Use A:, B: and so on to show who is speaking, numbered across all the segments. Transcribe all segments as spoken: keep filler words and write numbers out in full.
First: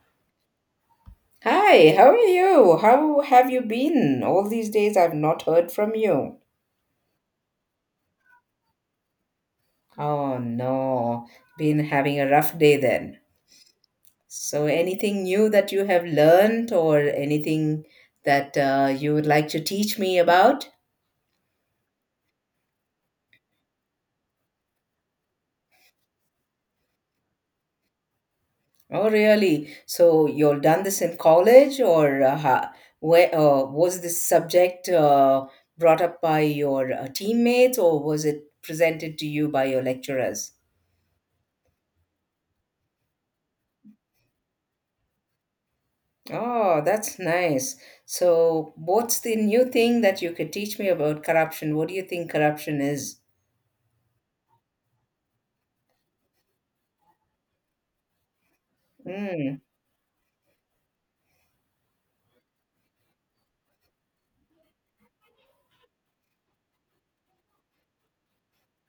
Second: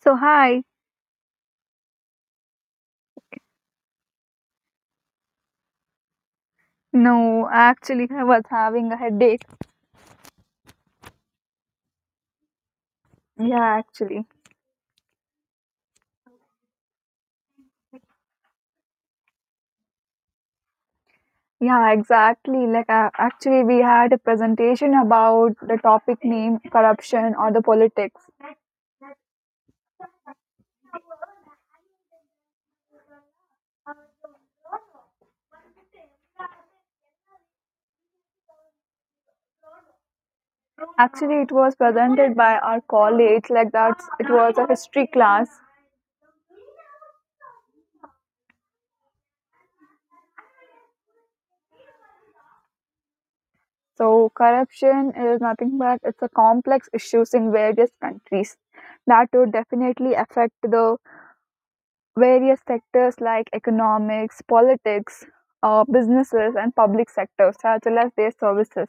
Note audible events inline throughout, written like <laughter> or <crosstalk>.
A: So hi.
B: Hi, how are you? How have you been? All these days I've not heard from you.
A: No, actually I was having a headache.
B: Oh no, been having a rough day then.
A: Yeah, actually.
B: So, anything new that you have learned or anything that uh, you would like to teach me about?
A: Yeah, exactly. Like uh, actually we had a presentation about the topic name corruption or the politics.
B: Oh, really? So, you've done this in college or uh, ha- where uh, was this subject uh, brought up by your uh, teammates or was it presented to you by your lecturers?
A: Actually it was presented by our college like that's it was a history class.
B: Oh, that's nice. So, what's the new thing that you could teach me about corruption? What do you think corruption is?
A: So corruption is nothing but it's a complex issues in various countries that would
B: Mm.
A: definitely affect the various sectors like economics, politics, uh, businesses, and public sectors, as well as their services.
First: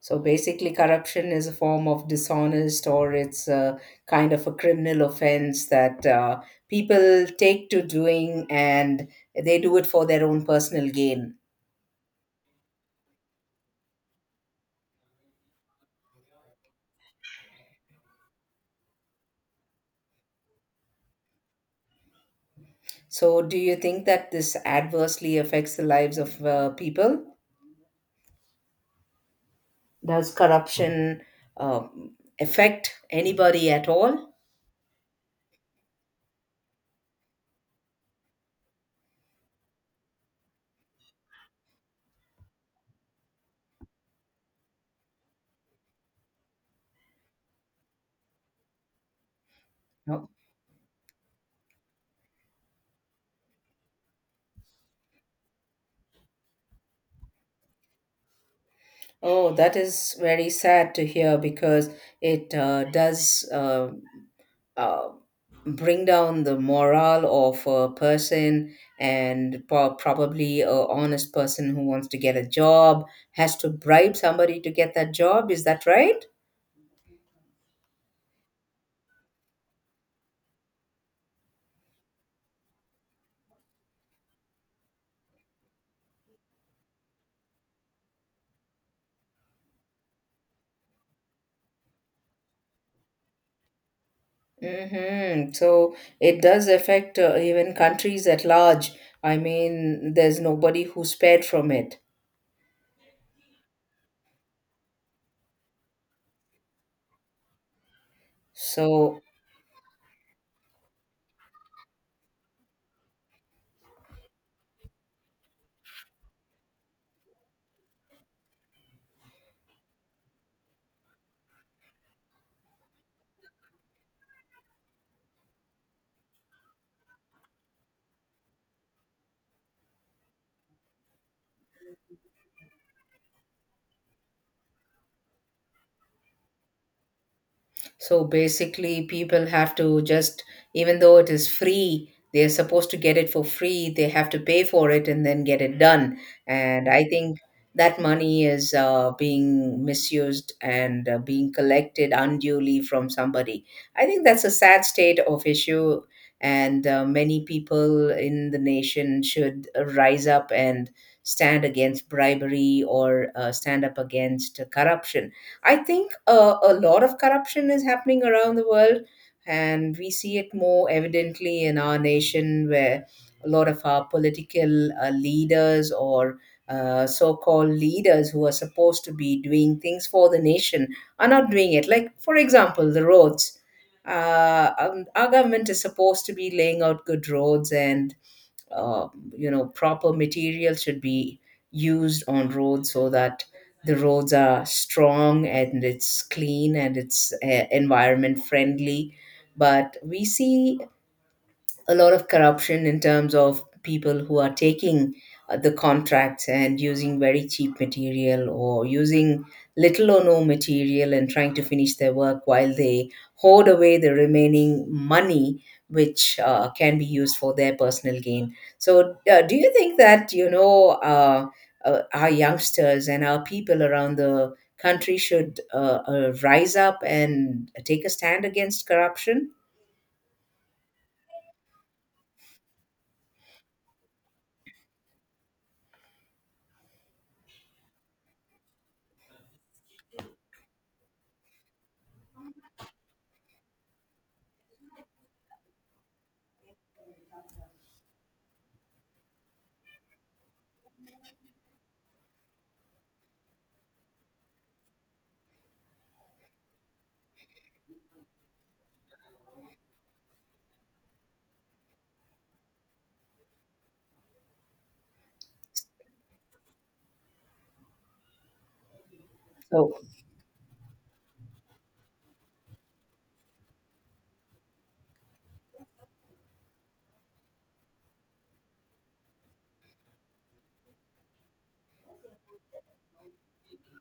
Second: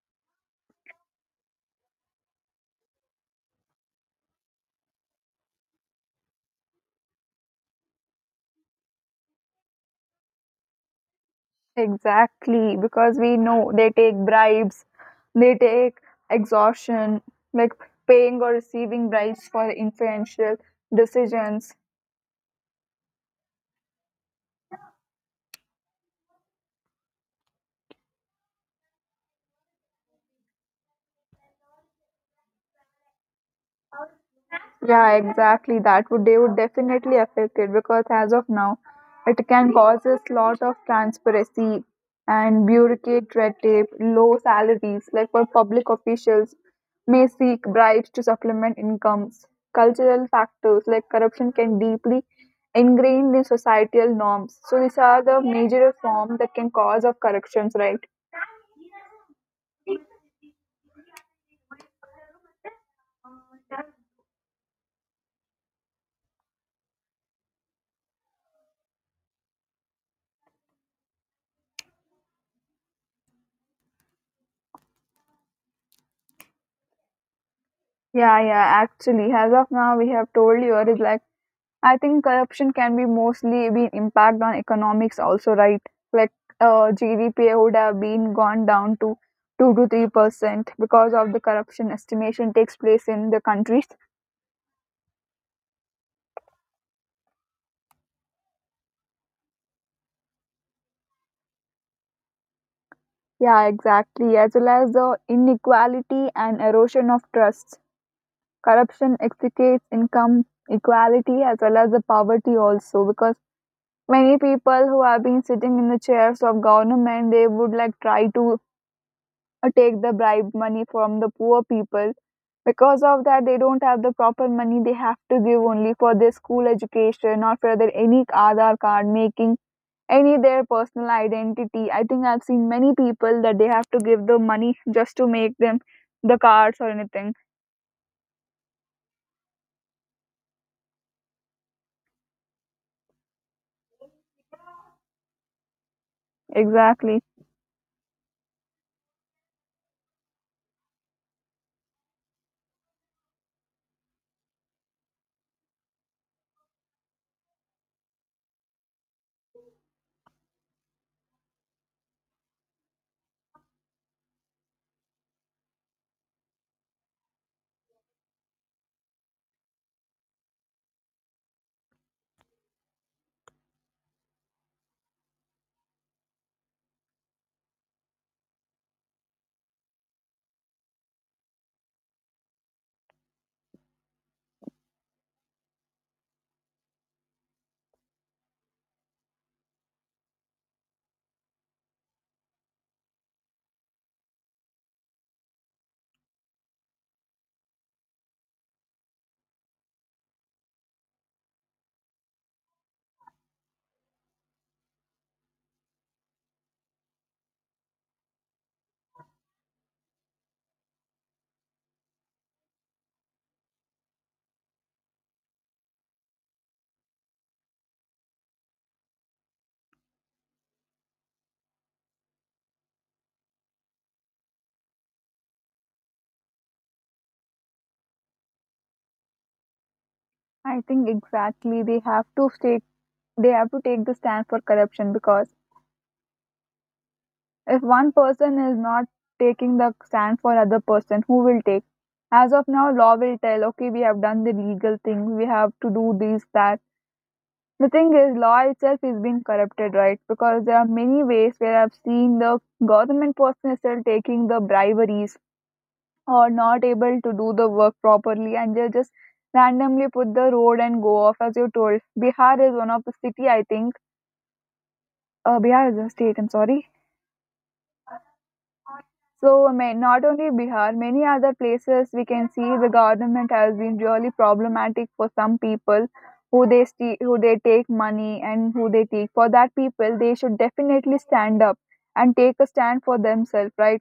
B: So, basically, corruption is a form of dishonest or it's a kind of a criminal offense that uh, people take to doing and they do it for their own personal gain.
A: Exactly, because we know they take bribes, they take extortion, like paying or receiving bribes for influential decisions.
B: So, do you think that this adversely affects the lives of uh, people? Does corruption um affect anybody at all?
A: Yeah, exactly. That would they would definitely affect it because as of now, it can cause a lot of transparency and bureaucratic red tape, low salaries, like for public officials may seek bribes to supplement incomes. Cultural
B: No.
A: factors like corruption can deeply ingrained in societal norms. So these are the major form that can cause of corruptions, right?
B: Oh, that is very sad to hear because it uh, does uh, uh, bring down the morale of a person, and po- probably a honest person who wants to get a job has to bribe somebody to get that job. Is that right?
A: Yeah, yeah, actually, as of now, we have told you, it is like, I think corruption can be mostly be impact on economics also, right? Like, uh, G D P would have been gone down to two to three percent because of the corruption estimation takes place in the countries.
B: Mm-hmm. So it does affect uh, even countries at large. I mean, there's nobody who's spared from it.
A: Yeah, exactly. As well as the inequality and erosion of trusts. Corruption
B: So.
A: extricates income equality as well as the poverty also because many people who have been sitting in the chairs of government, they would like try to uh, take the bribe money from the poor people. Because of that, they don't have the proper money. They have to give only for their school education or for their any Aadhaar card making any their personal identity. I think I've seen many people that they have to give the money just to make them the cards or anything.
B: So basically, people have to just, even though it is free, they're supposed to get it for free. They have to pay for it and then get it done. And I
A: Exactly.
B: think that money is uh, being misused and uh, being collected unduly from somebody. I think that's a sad state of issue. And uh, many people in the nation should uh, rise up and stand against bribery or uh, stand up against corruption. I think uh, a lot of corruption is happening around the world, and we see it more evidently in our nation, where a lot of our political uh, leaders or uh, so-called leaders who are supposed to be doing things for the nation are not doing it. Like, for example, the roads. Uh, um, our government is supposed to be laying out good roads and uh, you know proper material should be used on roads so that the roads are strong and it's clean and it's uh, environment friendly, but we see a lot of corruption in terms of people who are taking uh, the contracts and using very cheap material or using little or no material and trying to finish their work while they hoard away the remaining money which uh, can be used for their personal gain. So, uh, do you think that you know uh, uh, our youngsters and our people around the country should uh, uh, rise up and take a stand against corruption?
A: I think exactly they have to take they have to take the stand for corruption because if one person is not taking the stand for other person, who will take? As of now, law will tell, okay, we have done the legal thing, we have to do this, that. The thing is, law itself is being corrupted, right? Because there are many ways where I've seen the government person is still taking the briberies or not able to do the work properly and they just randomly put the road and go off as you told. Bihar is one of the city, I think. Uh, Bihar is a state, I'm sorry. So,
B: So,
A: I Not only Bihar, many other places we can see the government has been really problematic for some people who they ste- who they take money and who they take. For that people, they should definitely stand up and take a stand for themselves, right?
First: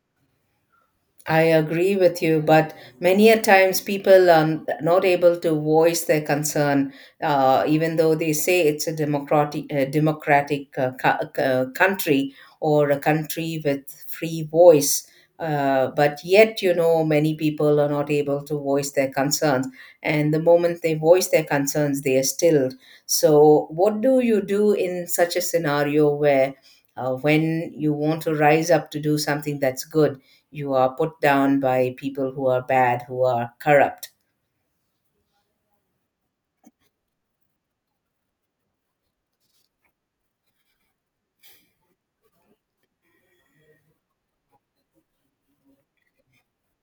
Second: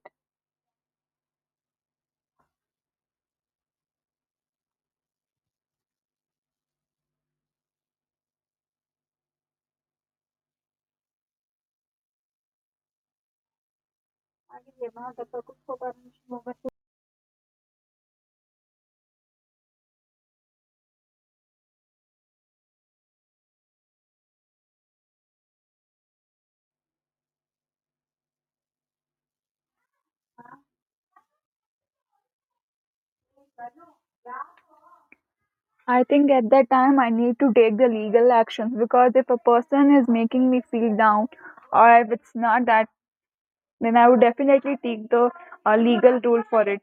B: I agree with you, but many a times people are not able to voice their concern, uh, even though they say it's a democratic, uh, democratic uh, co- uh, country or a country with free voice. Uh, but yet, you know, many people are not able to voice their concerns. And the moment they voice their concerns, they are stilled. So, what do you do in such a scenario where, uh, when you want to rise up to do something that's good? You are put down by people who are bad, who are corrupt.
A: I think at that time I need to take the legal actions because if a person is making me feel down, or if it's not that, then I would definitely take the uh, legal rule for it.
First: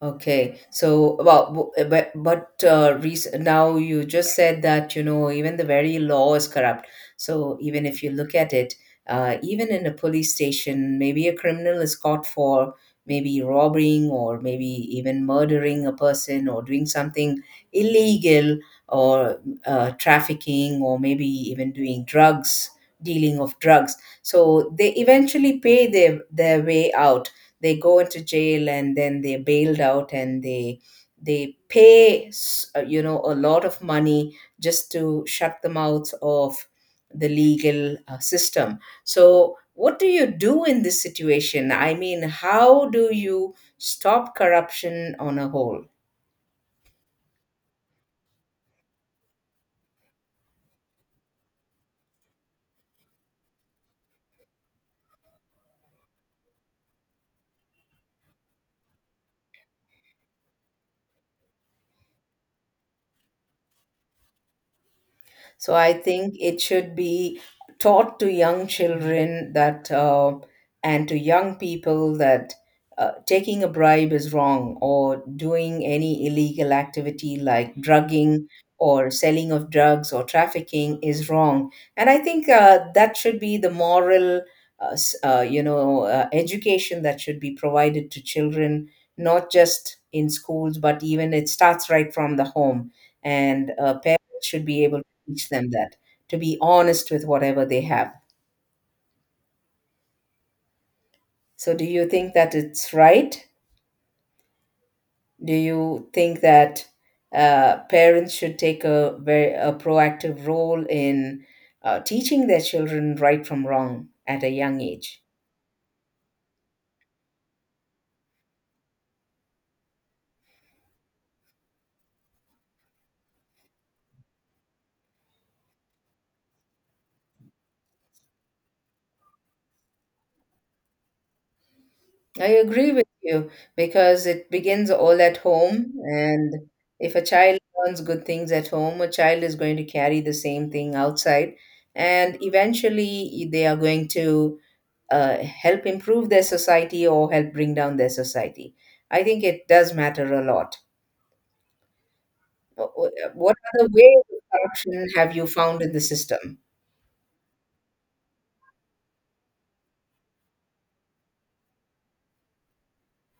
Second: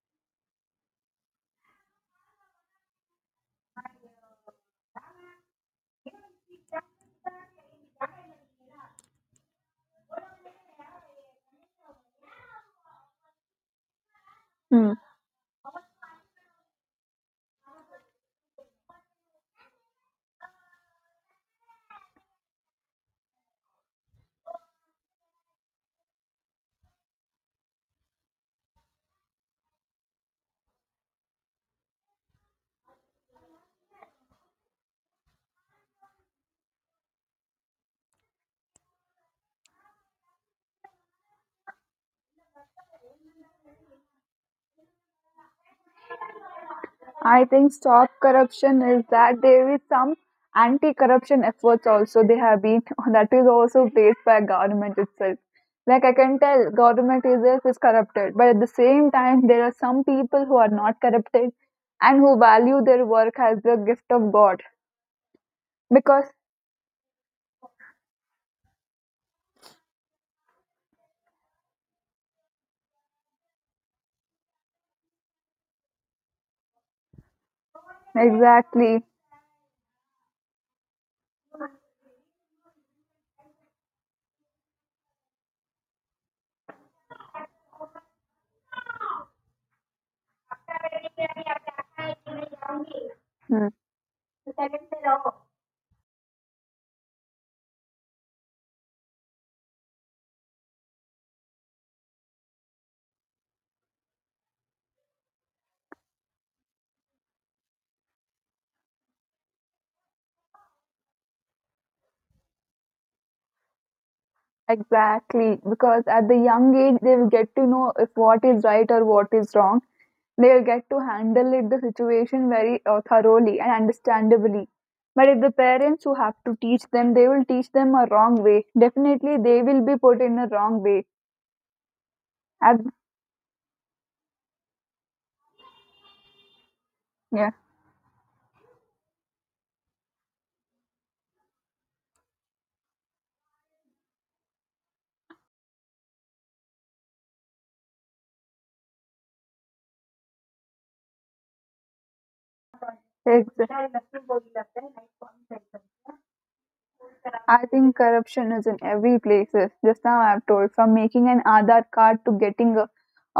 B: Okay, so well, bu- but but uh, rec- now you just said that you know even the very law is corrupt. So even if you look at it, uh, even in a police station, maybe a criminal is caught for maybe robbing or maybe
A: Hmm.
B: even murdering a person or doing something illegal or uh, trafficking or maybe even doing drugs, dealing of drugs. So they eventually pay their their way out, they go into jail and then they're bailed out and they they pay s- uh, you know a lot of money just to shut the mouths of the legal uh, system. So what do you do in this situation? I mean, how do you stop corruption on a whole?
A: I think stop corruption is that there is some anti-corruption efforts also they have been <laughs> that is also placed by government itself. Like I can tell, government itself is corrupted, but at the same time, there are some people who are not corrupted and who value their work as the gift of God.
B: So I
A: Because
B: think it should be taught to young children that uh, and to young people that uh, taking a bribe is wrong or doing any illegal activity like drugging
A: exactly,
B: or selling of drugs or trafficking is wrong. And I think uh, that should be the moral, uh, s- uh, you know, uh, education that should be provided to children, not just in schools, but even it starts right from the home.
A: hmm,
B: And uh, parents should be able teach them that to be honest with whatever they have. So, do you think that it's right? Do you think that uh, parents should take a very a proactive role in uh, teaching their children right from wrong at a young age?
A: exactly, because at the young age they will get to know if what is right or what is wrong. They'll get to handle it the situation very uh, thoroughly and understandably, but if the parents who have to teach them they will teach them a wrong way, definitely they will be put in a wrong way.
B: I
A: Ab-
B: agree with you because it begins all at home, and if a
A: yeah
B: child learns good things at home, a child is going to carry the same thing outside, and eventually they are going to uh, help improve their society or help bring down their society. I think it does matter a lot. Wh- wh- What other
A: exa-
B: ways of corruption have you found in the system?
A: I think corruption is in every places. Just now I have told from making an Aadhaar card to getting a,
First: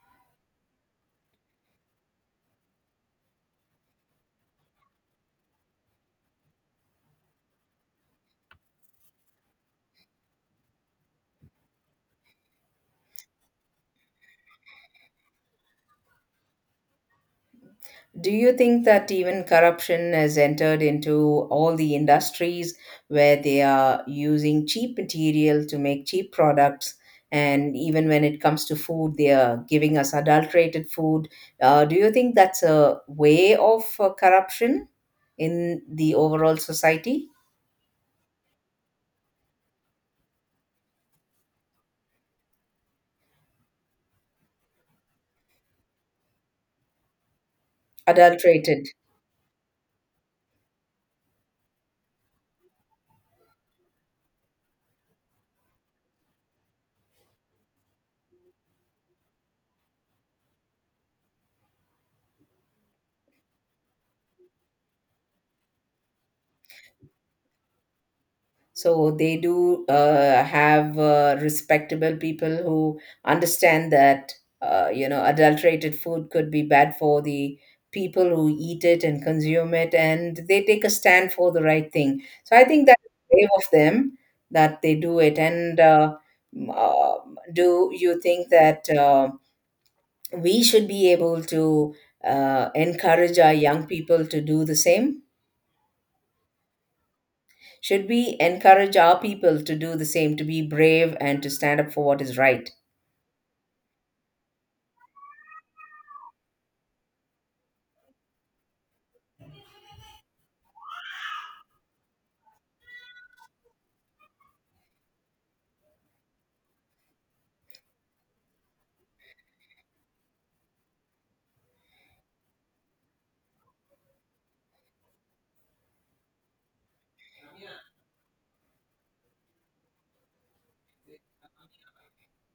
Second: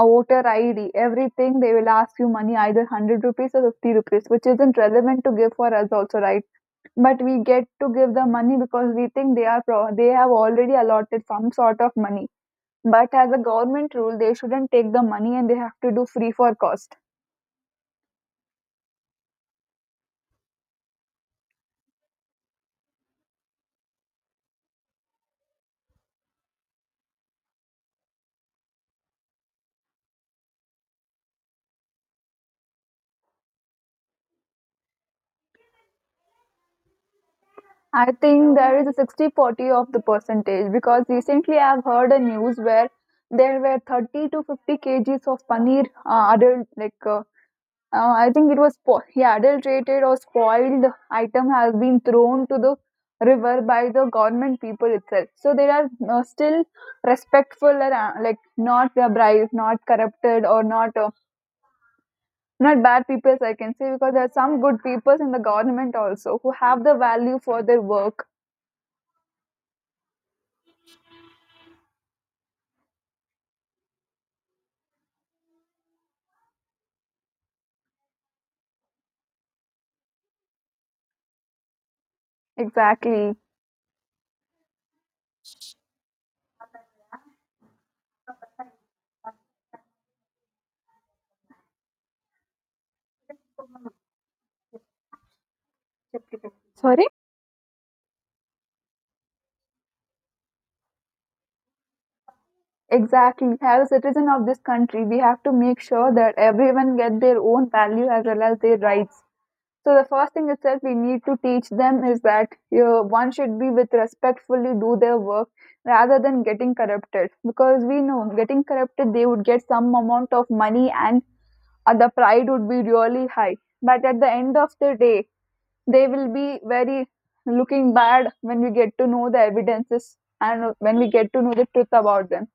A: a voter ID, everything they will ask you money either hundred rupees or fifty rupees, which isn't relevant to give for us also, right? But we get to give the money because we think they are pro- they have already allotted some sort of money, but as a government rule they shouldn't take the money and they have to do free for cost.
B: Do you think that even corruption has entered into all the industries where they are using cheap material to make cheap products? And even when it comes to food, they are giving us adulterated food. Uh, do you think that's a way of uh, corruption in the overall society?
A: I think there is a sixty forty of the percentage because recently I have heard a news where there were thirty to fifty kgs of paneer uh, adult like uh, Uh, I think it was
B: Adulterated.
A: spo- yeah, adulterated or spoiled item has been thrown to the river by the government people itself. So they are uh, still respectful and uh, like not uh, bribed, not corrupted, or not uh, not bad people, I can say, because there are some good people in the government also who have the value for their work.
B: So they do uh, have uh, respectable people who understand that uh, you know adulterated food could be bad for the people who eat it and consume it, and they take a stand for the right thing. So I think that's
A: Exactly.
B: brave of them that they do it. And uh, m- uh, do you think that uh, we should be able to uh, encourage our young people to do the same?
A: Sorry?
B: Should we encourage our people to do the same, to be brave and to stand up for what is right?
A: Exactly. As a citizen of this country, we have to make sure that everyone get their own value as well as their rights. So the first thing itself we need to teach them is that you one should be with respectfully do their work rather than getting corrupted, because we know getting corrupted they would get some amount of money and uh, the pride would be really high, but at the end of the day they will be very looking bad when we get to know the evidences and when we get to know the truth about them.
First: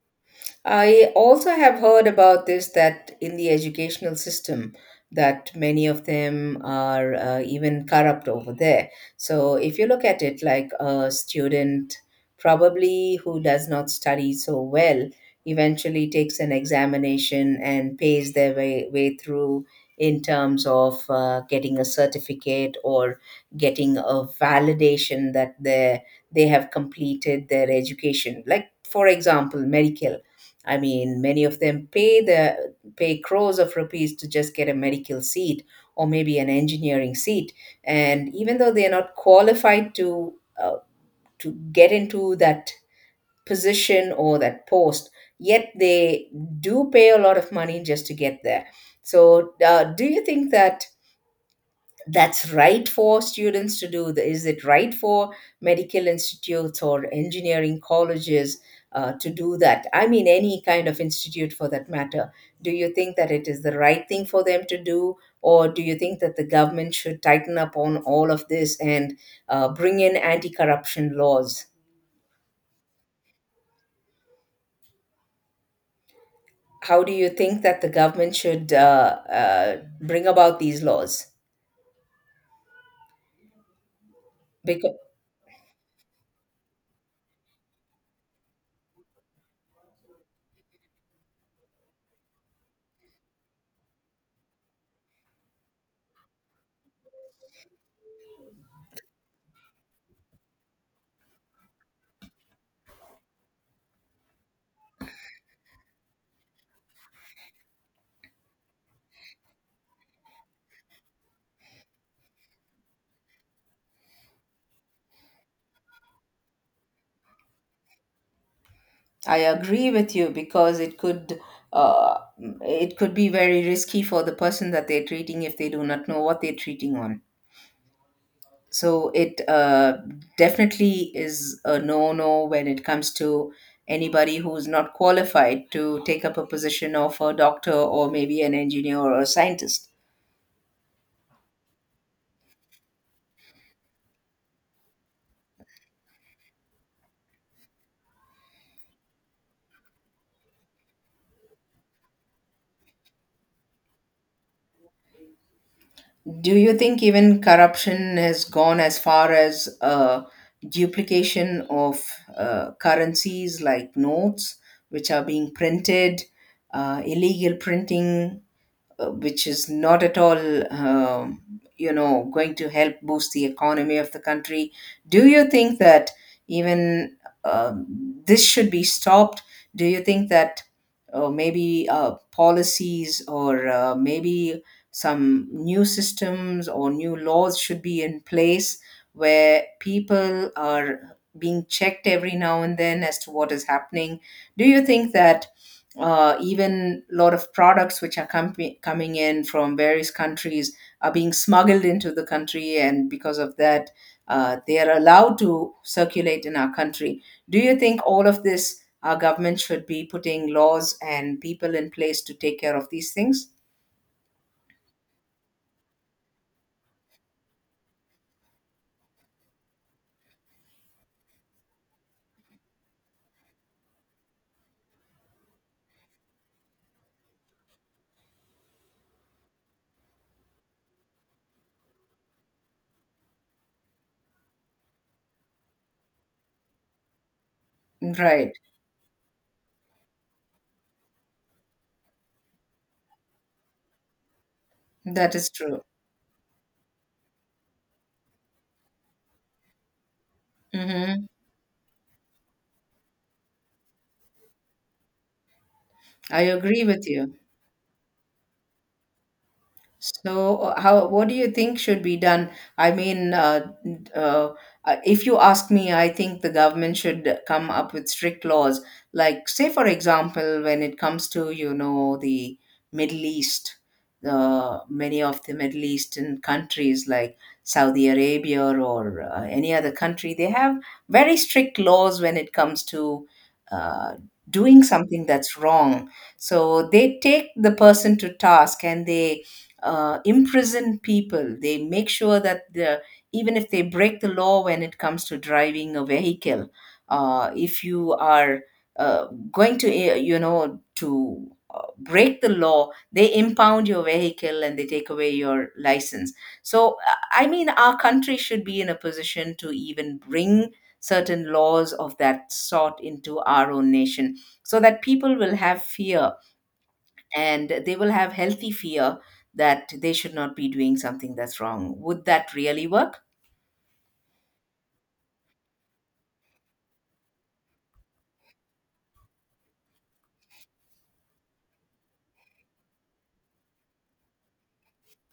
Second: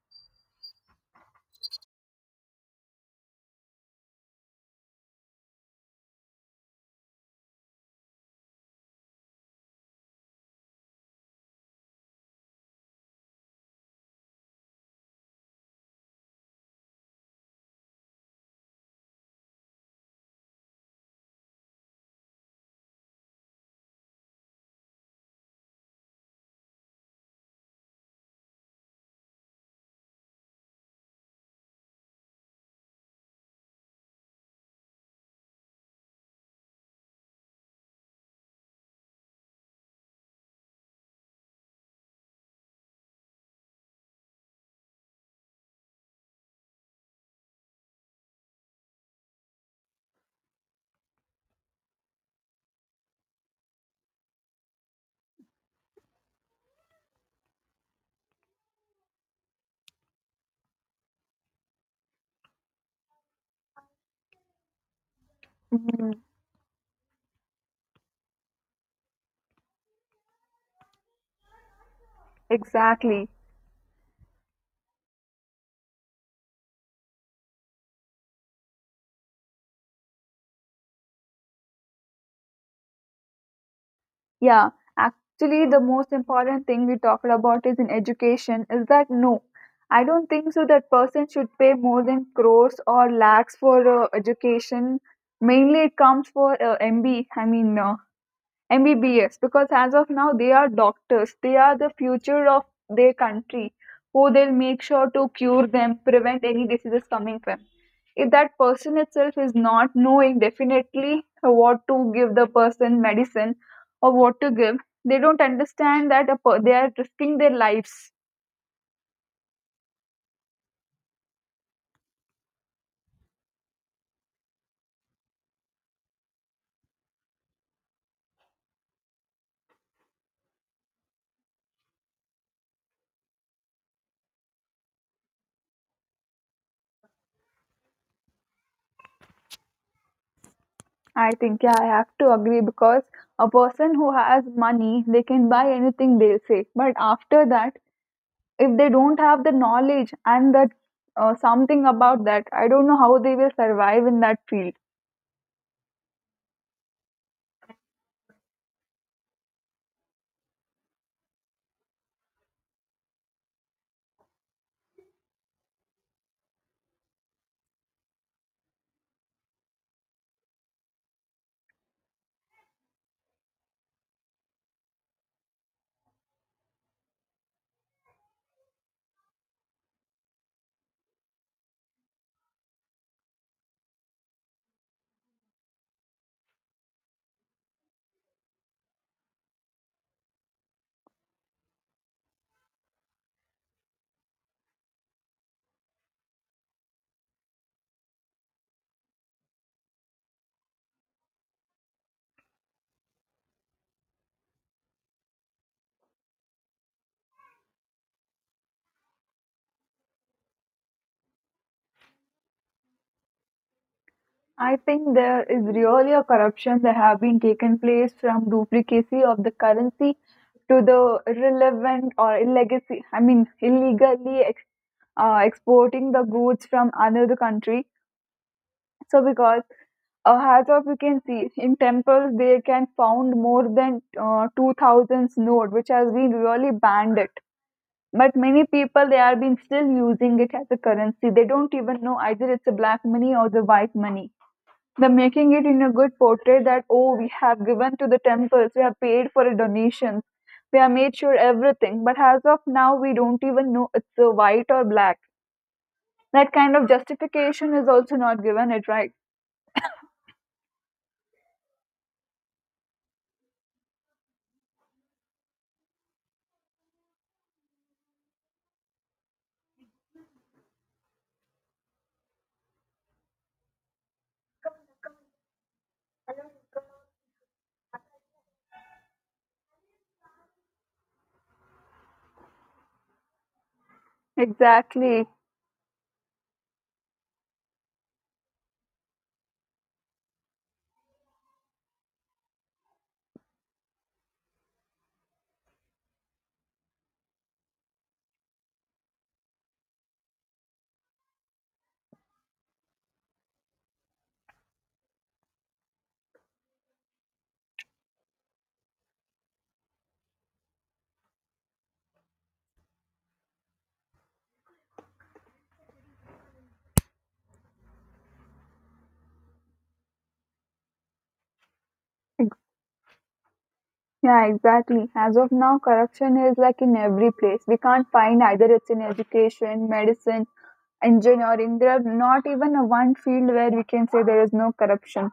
B: I also have heard about this that in the educational system that many of them are uh, even corrupt over there. So if you look at it like a student probably who does not study so well eventually takes an examination and pays their way, way through in terms of uh, getting a certificate or getting a validation that they they have completed their education, like for example medical. I mean, many of them pay the pay crores of rupees to just get a medical seat or maybe an engineering seat, and even though they are not qualified to uh, to get into that position or that post, yet they do pay a lot of money just to get there. So, uh, do you think that that's right for students to do? The- Is it right for medical institutes or engineering colleges uh, to do that? I mean, any kind of institute for that matter. Do you think that it is the right thing for them to do? Or do you
A: Mm,
B: think that the government should tighten up on all of this and uh, bring in anti corruption laws?
A: exactly.
B: How do you think that the government should uh, uh, bring about these laws?
A: Yeah,
B: Because
A: actually, the most important thing we talked about is in education is that no, I don't think so that person should pay more than crores or lakhs for uh, education. Mainly, it comes for uh, M B. I mean, uh, M B B S, because as of now they are doctors. They are the future of their country who they'll make sure to cure them, prevent any diseases coming from. If that person itself is not knowing definitely what to give the person medicine or what to give, they don't understand that a per- they are risking their lives.
B: I agree with you because it could uh, it could be very risky for the person that they're treating if they do not know what they're treating on. So it uh, definitely is a no-no when it comes to anybody who's not qualified to take up a position of a doctor or maybe an engineer or a scientist.
A: I think yeah, I have to agree because a person who has money, they can buy anything they'll say. But after that, if they don't have the knowledge and that uh, something about that, I don't know how they will survive in that field.
B: Do you think even corruption has gone as far as uh, duplication of uh, currencies like notes, which are being printed, uh, illegal printing? Uh, which is not at all, um, you know, going to help boost the economy of the country. Do you think that even um this should be stopped? Do you think that uh, maybe uh, policies or uh, maybe some new systems or new laws should be in place where people are being checked every now and then as to what is happening? Do you think that uh, even a lot of products which are com- coming in from various countries are being smuggled into the country, and because of that, uh, they are allowed to circulate in our country. Do you think all of this, our government should be putting laws and people in place to take care of these things?
A: I think there is really a corruption that have been taken place from duplicacy of the currency to the irrelevant or illegacy. I mean, illegally ex- uh, exporting the goods from another country. So because uh, as of you can see in temples they can found more than uh, two thousands note which has been really banned. But
B: Right,
A: many people they are been still using it as a currency. They don't even know either it's a black money or the white money. They're
B: that is
A: making it in
B: true.
A: a good portrait that, oh, we have given to the temples, we have paid for a donation, we have made
B: Hmm.
A: sure everything. But as of now we don't even know it's a white or black.
B: I
A: That kind
B: agree
A: of
B: with you.
A: justification is also not given it right.
B: So, uh, how what do you think should be done? I mean, uh, uh, uh, if you ask me, I think the government should come up with strict laws. Like, say, for example, when it comes to, you know, the Middle East, uh, many of the Middle Eastern countries like Saudi Arabia or uh, any other country, they have very strict laws when it comes to uh, doing something
A: Exactly.
B: that's wrong. So they take the person to task and they uh, imprison people. They make sure that the, even if they break the law when it comes to driving a vehicle, uh, if you are uh, going to, eh, you know, to uh, break the law, they impound your vehicle and they take away your license. So, I I mean, our country should be in a position to even bring certain laws of that sort into our own nation so that people will have fear and they will have healthy fear that they should not be doing something that's wrong. Would that really work?
A: Yeah, exactly. As of now, corruption is like in every place. We can't find either it's in education, medicine, engineering. There are not even a one field where we can say there is no corruption.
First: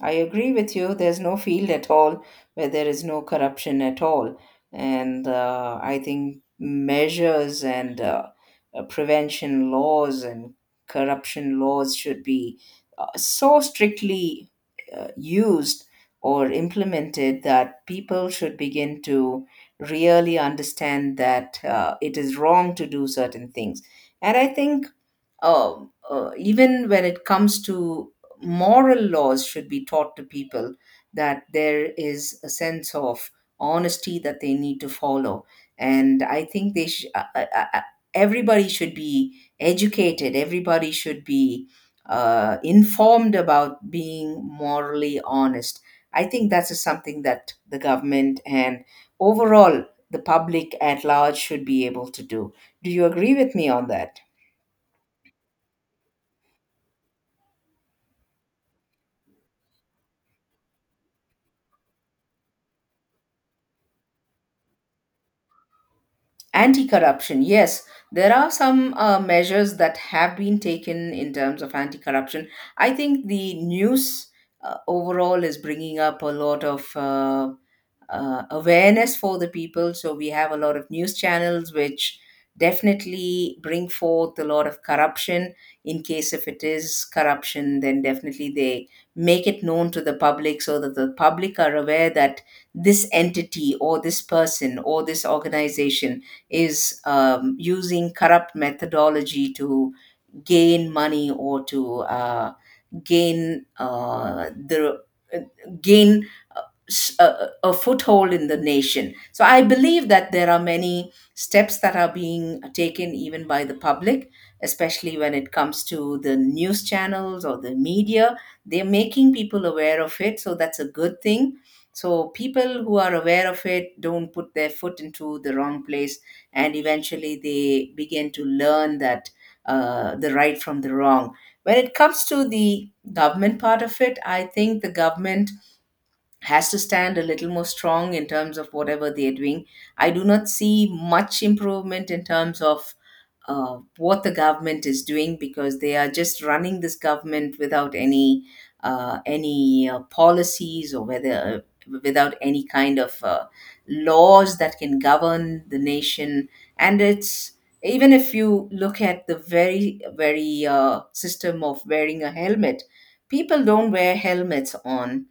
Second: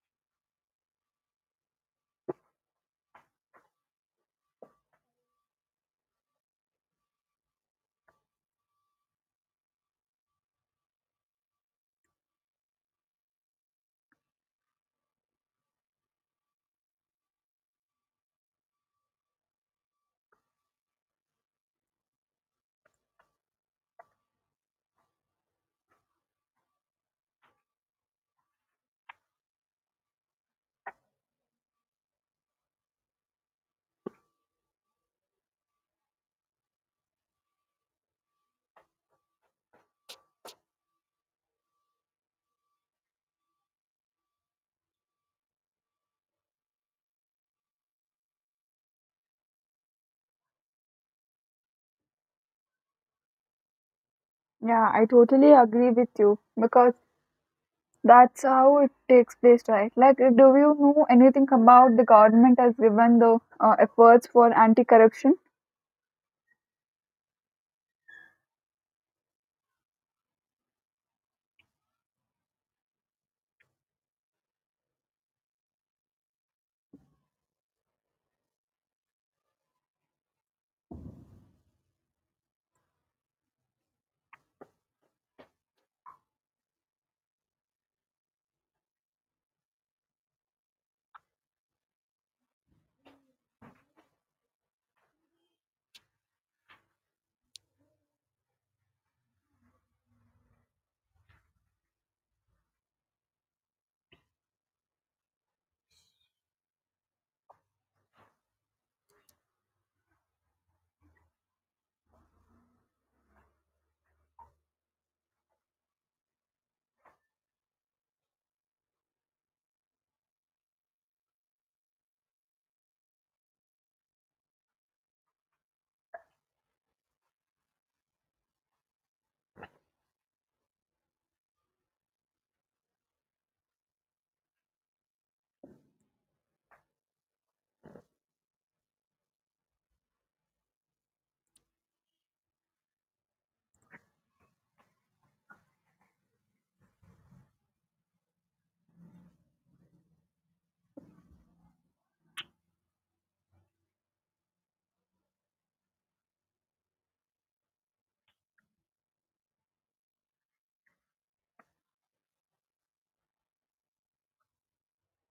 B: I agree with you. There's no field at all where there is no corruption at all. And uh, I think measures and uh, uh, prevention laws and corruption laws should be uh, so strictly uh, used or implemented that people should begin to really understand that uh, it is wrong to do certain things. And I think um, uh, even when it comes to moral laws should be taught to people that there is a sense of honesty that they need to follow, and I think they sh- uh, uh, uh, uh, everybody should be educated, everybody should be uh, informed about being morally honest. I think that's just something that the government and overall the public at large should be able to do. Do you agree with me on that?
A: Yeah, I totally agree with you because that's how it takes place, right? Like, do you know anything about the government has given the uh, efforts for anti-corruption?
B: Anti corruption, yes. There are some uh, measures that have been taken in terms of anti corruption. I think the news uh, overall is bringing up a lot of uh, uh, awareness for the people. So we have a lot of news channels which definitely bring forth a lot of corruption. In case if it is corruption, then definitely they make it known to the public so that the public are aware that this entity or this person or this organization is um, using corrupt methodology to gain money or to uh, gain uh, the uh, gain s- a, a a foothold in the nation. So I believe that there are many steps that are being taken even by the public, especially when it comes to the news channels or the media. They're making people aware of it, so that's a good thing. So people who are aware of it don't put their foot into the wrong place, and eventually they begin to learn that uh, the right from the wrong. When it comes to the government part of it, I think the government has to stand a little more strong in terms of whatever they're doing. I do not see much improvement in terms of uh, what the government is doing, because they are just running this government without any uh, any uh, policies, or whether without any kind of uh, laws that can govern the nation. And it's, even if you look at the very very uh, system of wearing a helmet, people don't wear helmets on,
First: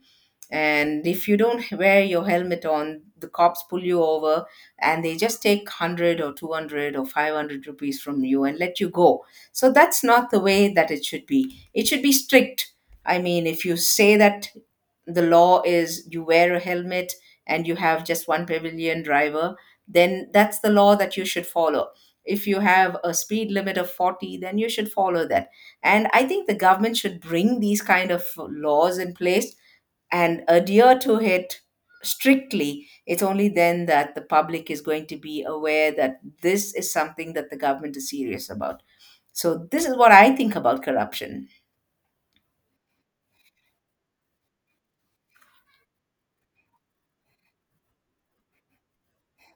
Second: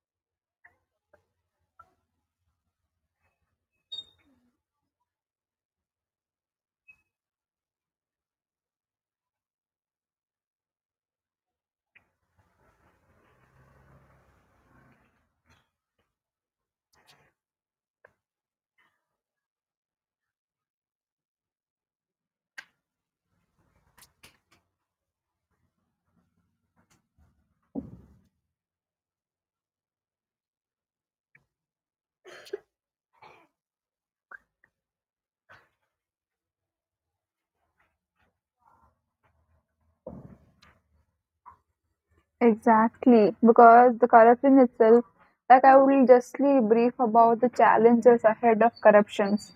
B: and if you don't wear your helmet on, the cops pull you over and they just take one hundred or two hundred or five hundred rupees from you and let you go. So that's not the way that it should be. It should be strict. I mean, if you say that the law is you wear a helmet and you have just one pavilion driver, then that's the law that you should follow. If you have a speed limit of forty, then you should follow that. And I think the government should bring these kind of laws in place and adhere to it strictly. It's only then that the public is going to be aware that this is something that the government is serious about. So this is what I think about corruption.
A: Exactly, because the corruption itself, like I will justly brief about the challenges ahead of corruptions.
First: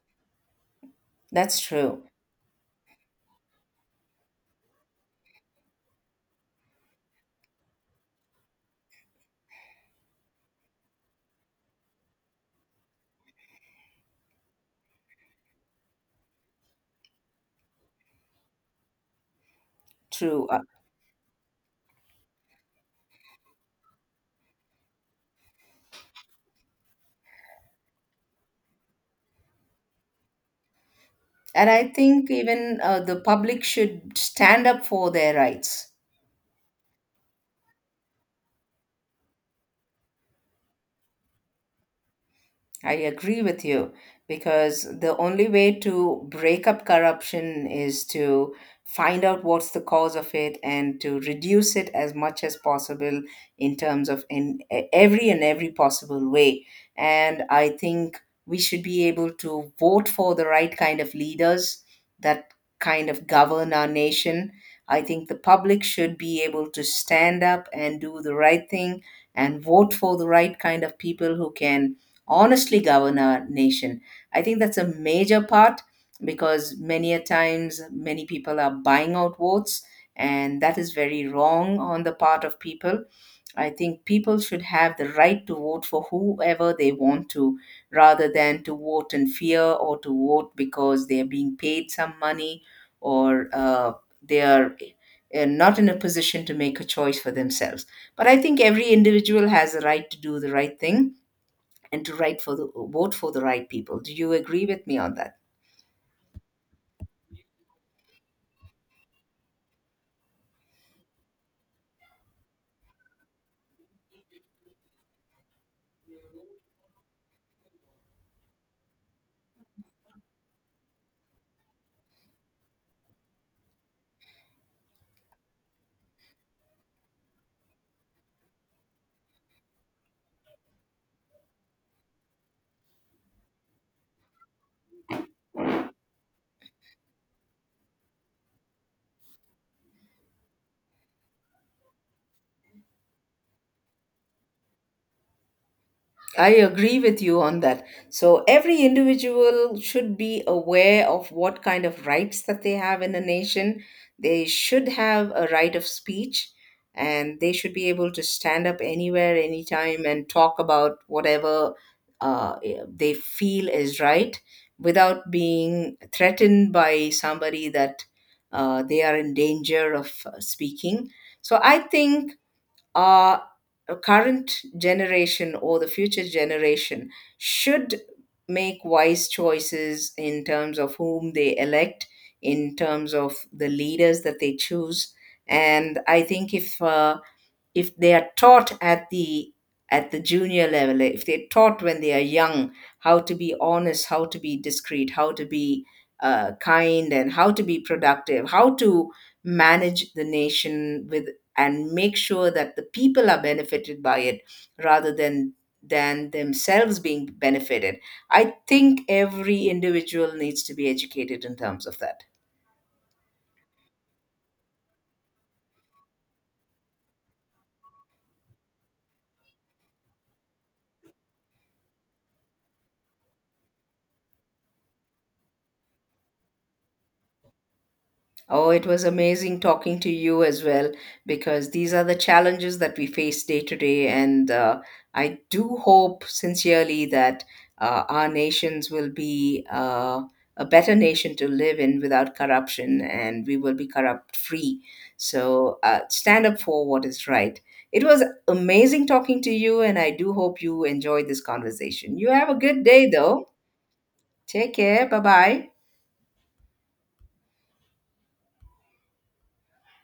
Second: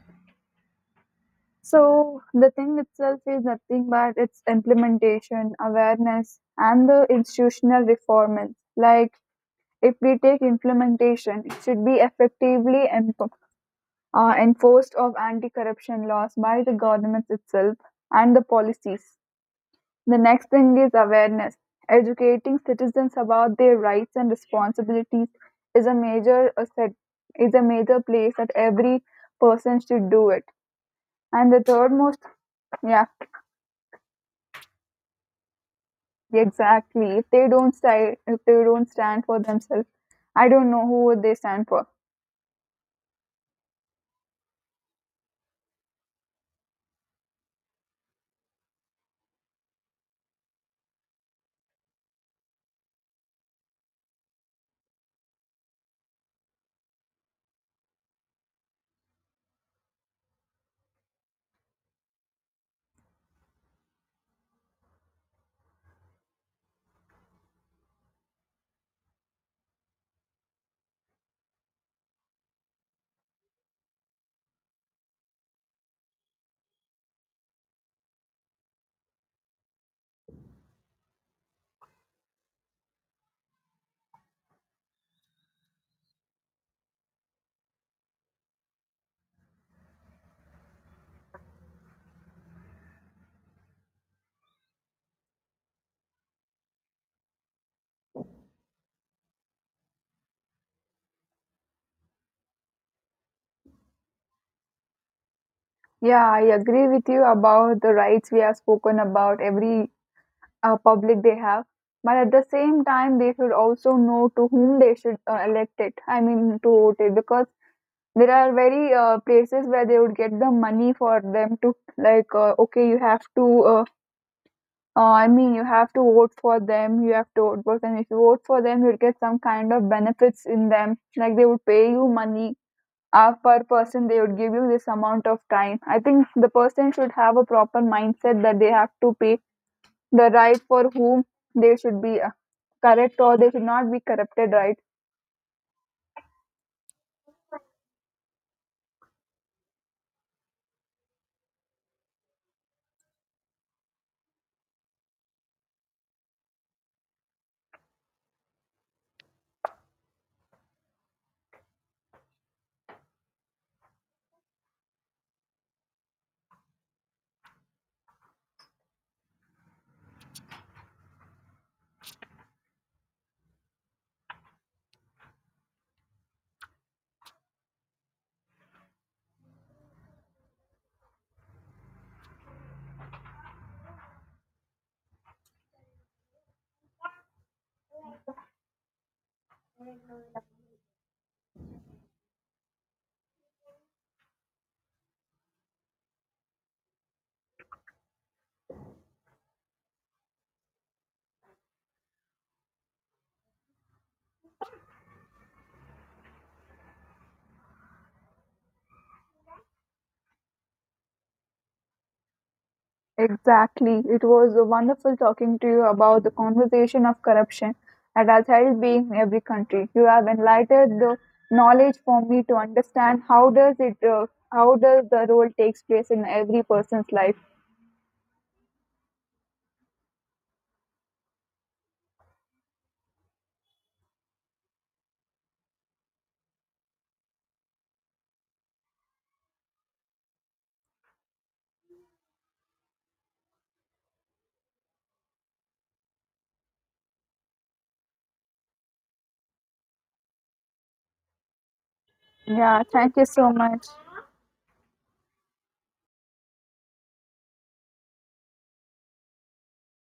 B: That's true.
A: So the thing itself is nothing but its implementation, awareness, and the institutional reform. Like if we take implementation, it should be effectively em- uh, enforced of anti-corruption laws by the government itself and the policies. The
B: True.
A: next
B: Uh,
A: thing is awareness. Educating citizens about their rights and responsibilities is a major asset, is a major place that every person should do it. And the
B: And I
A: third most.
B: think even uh,
A: Yeah.
B: the public should stand up for their rights.
A: Exactly. If they don't sti- if they don't stand for themselves, I don't know who would they stand for.
B: I agree with you, because the only way to break up corruption is to find out what's the cause of it and to reduce it as much as possible in terms of in e- every and every possible way. And I think we should be able to vote for the right kind of leaders that kind of govern our nation. I think the public should be able to stand up and do the right thing and vote for the right kind of people who can honestly govern our nation. I think that's a major part, because many a times many people are buying out votes, and that is very wrong on the part of people. I think people should have the right to vote for whoever they want to, rather than to vote in fear or to vote because they are being paid some money, or uh, they are uh, not in a position to make a choice for themselves. But I think every individual has a right to do the right thing and to write for the vote for the right people. Do you agree with me on that?
A: Yeah, I agree with you about the rights we have spoken about every uh, public they have, but at the same time they should also know to whom they should uh, elect it. I mean to vote it, because there are very uh, places where they would get the money for them to like uh, okay, you have to uh, Uh, I mean, you have to vote for them. You have to vote for them. If you vote for them, you'll get some kind of benefits in them. Like they would pay you money uh, per person. They would give you this amount of time. I think the person should have a proper mindset that they have to pay the right for whom they should be uh, correct or they should not be corrupted, right.
B: I agree with you on that. So every individual should be aware of what kind of rights that they have in a nation. They should have a right of speech, and they should be able to stand up anywhere anytime and talk about whatever uh, they feel is right without being threatened by somebody that uh, they are in danger of uh, speaking. So I think our current generation or the future generation should make wise choices in terms of whom they elect, in terms of the leaders that they choose. And I think if uh, if they are taught at the, at the junior level, if they're taught when they are young, how to be honest, how to be discreet, how to be uh, kind, and how to be productive, how to manage the nation with, and make sure that the people are benefited by it rather than than themselves being benefited. I think every individual needs to be educated in terms of that.
A: Exactly. It was wonderful talking to you about the conversation of corruption that has held being in every country. You have enlightened the knowledge for me to understand how does it uh, how does the role takes place in every person's life.
B: Oh, it was amazing talking to you as well, because these are the challenges that we face day to day. And uh, I do hope sincerely that uh, our nations will be uh, a better nation to live in without corruption, and we will be corrupt free. So uh, stand up for what is right. It was amazing talking to you, and I do hope you enjoyed this conversation. You have a
A: Yeah,
B: good day,
A: thank you
B: though.
A: so much.
B: Take care. Bye bye.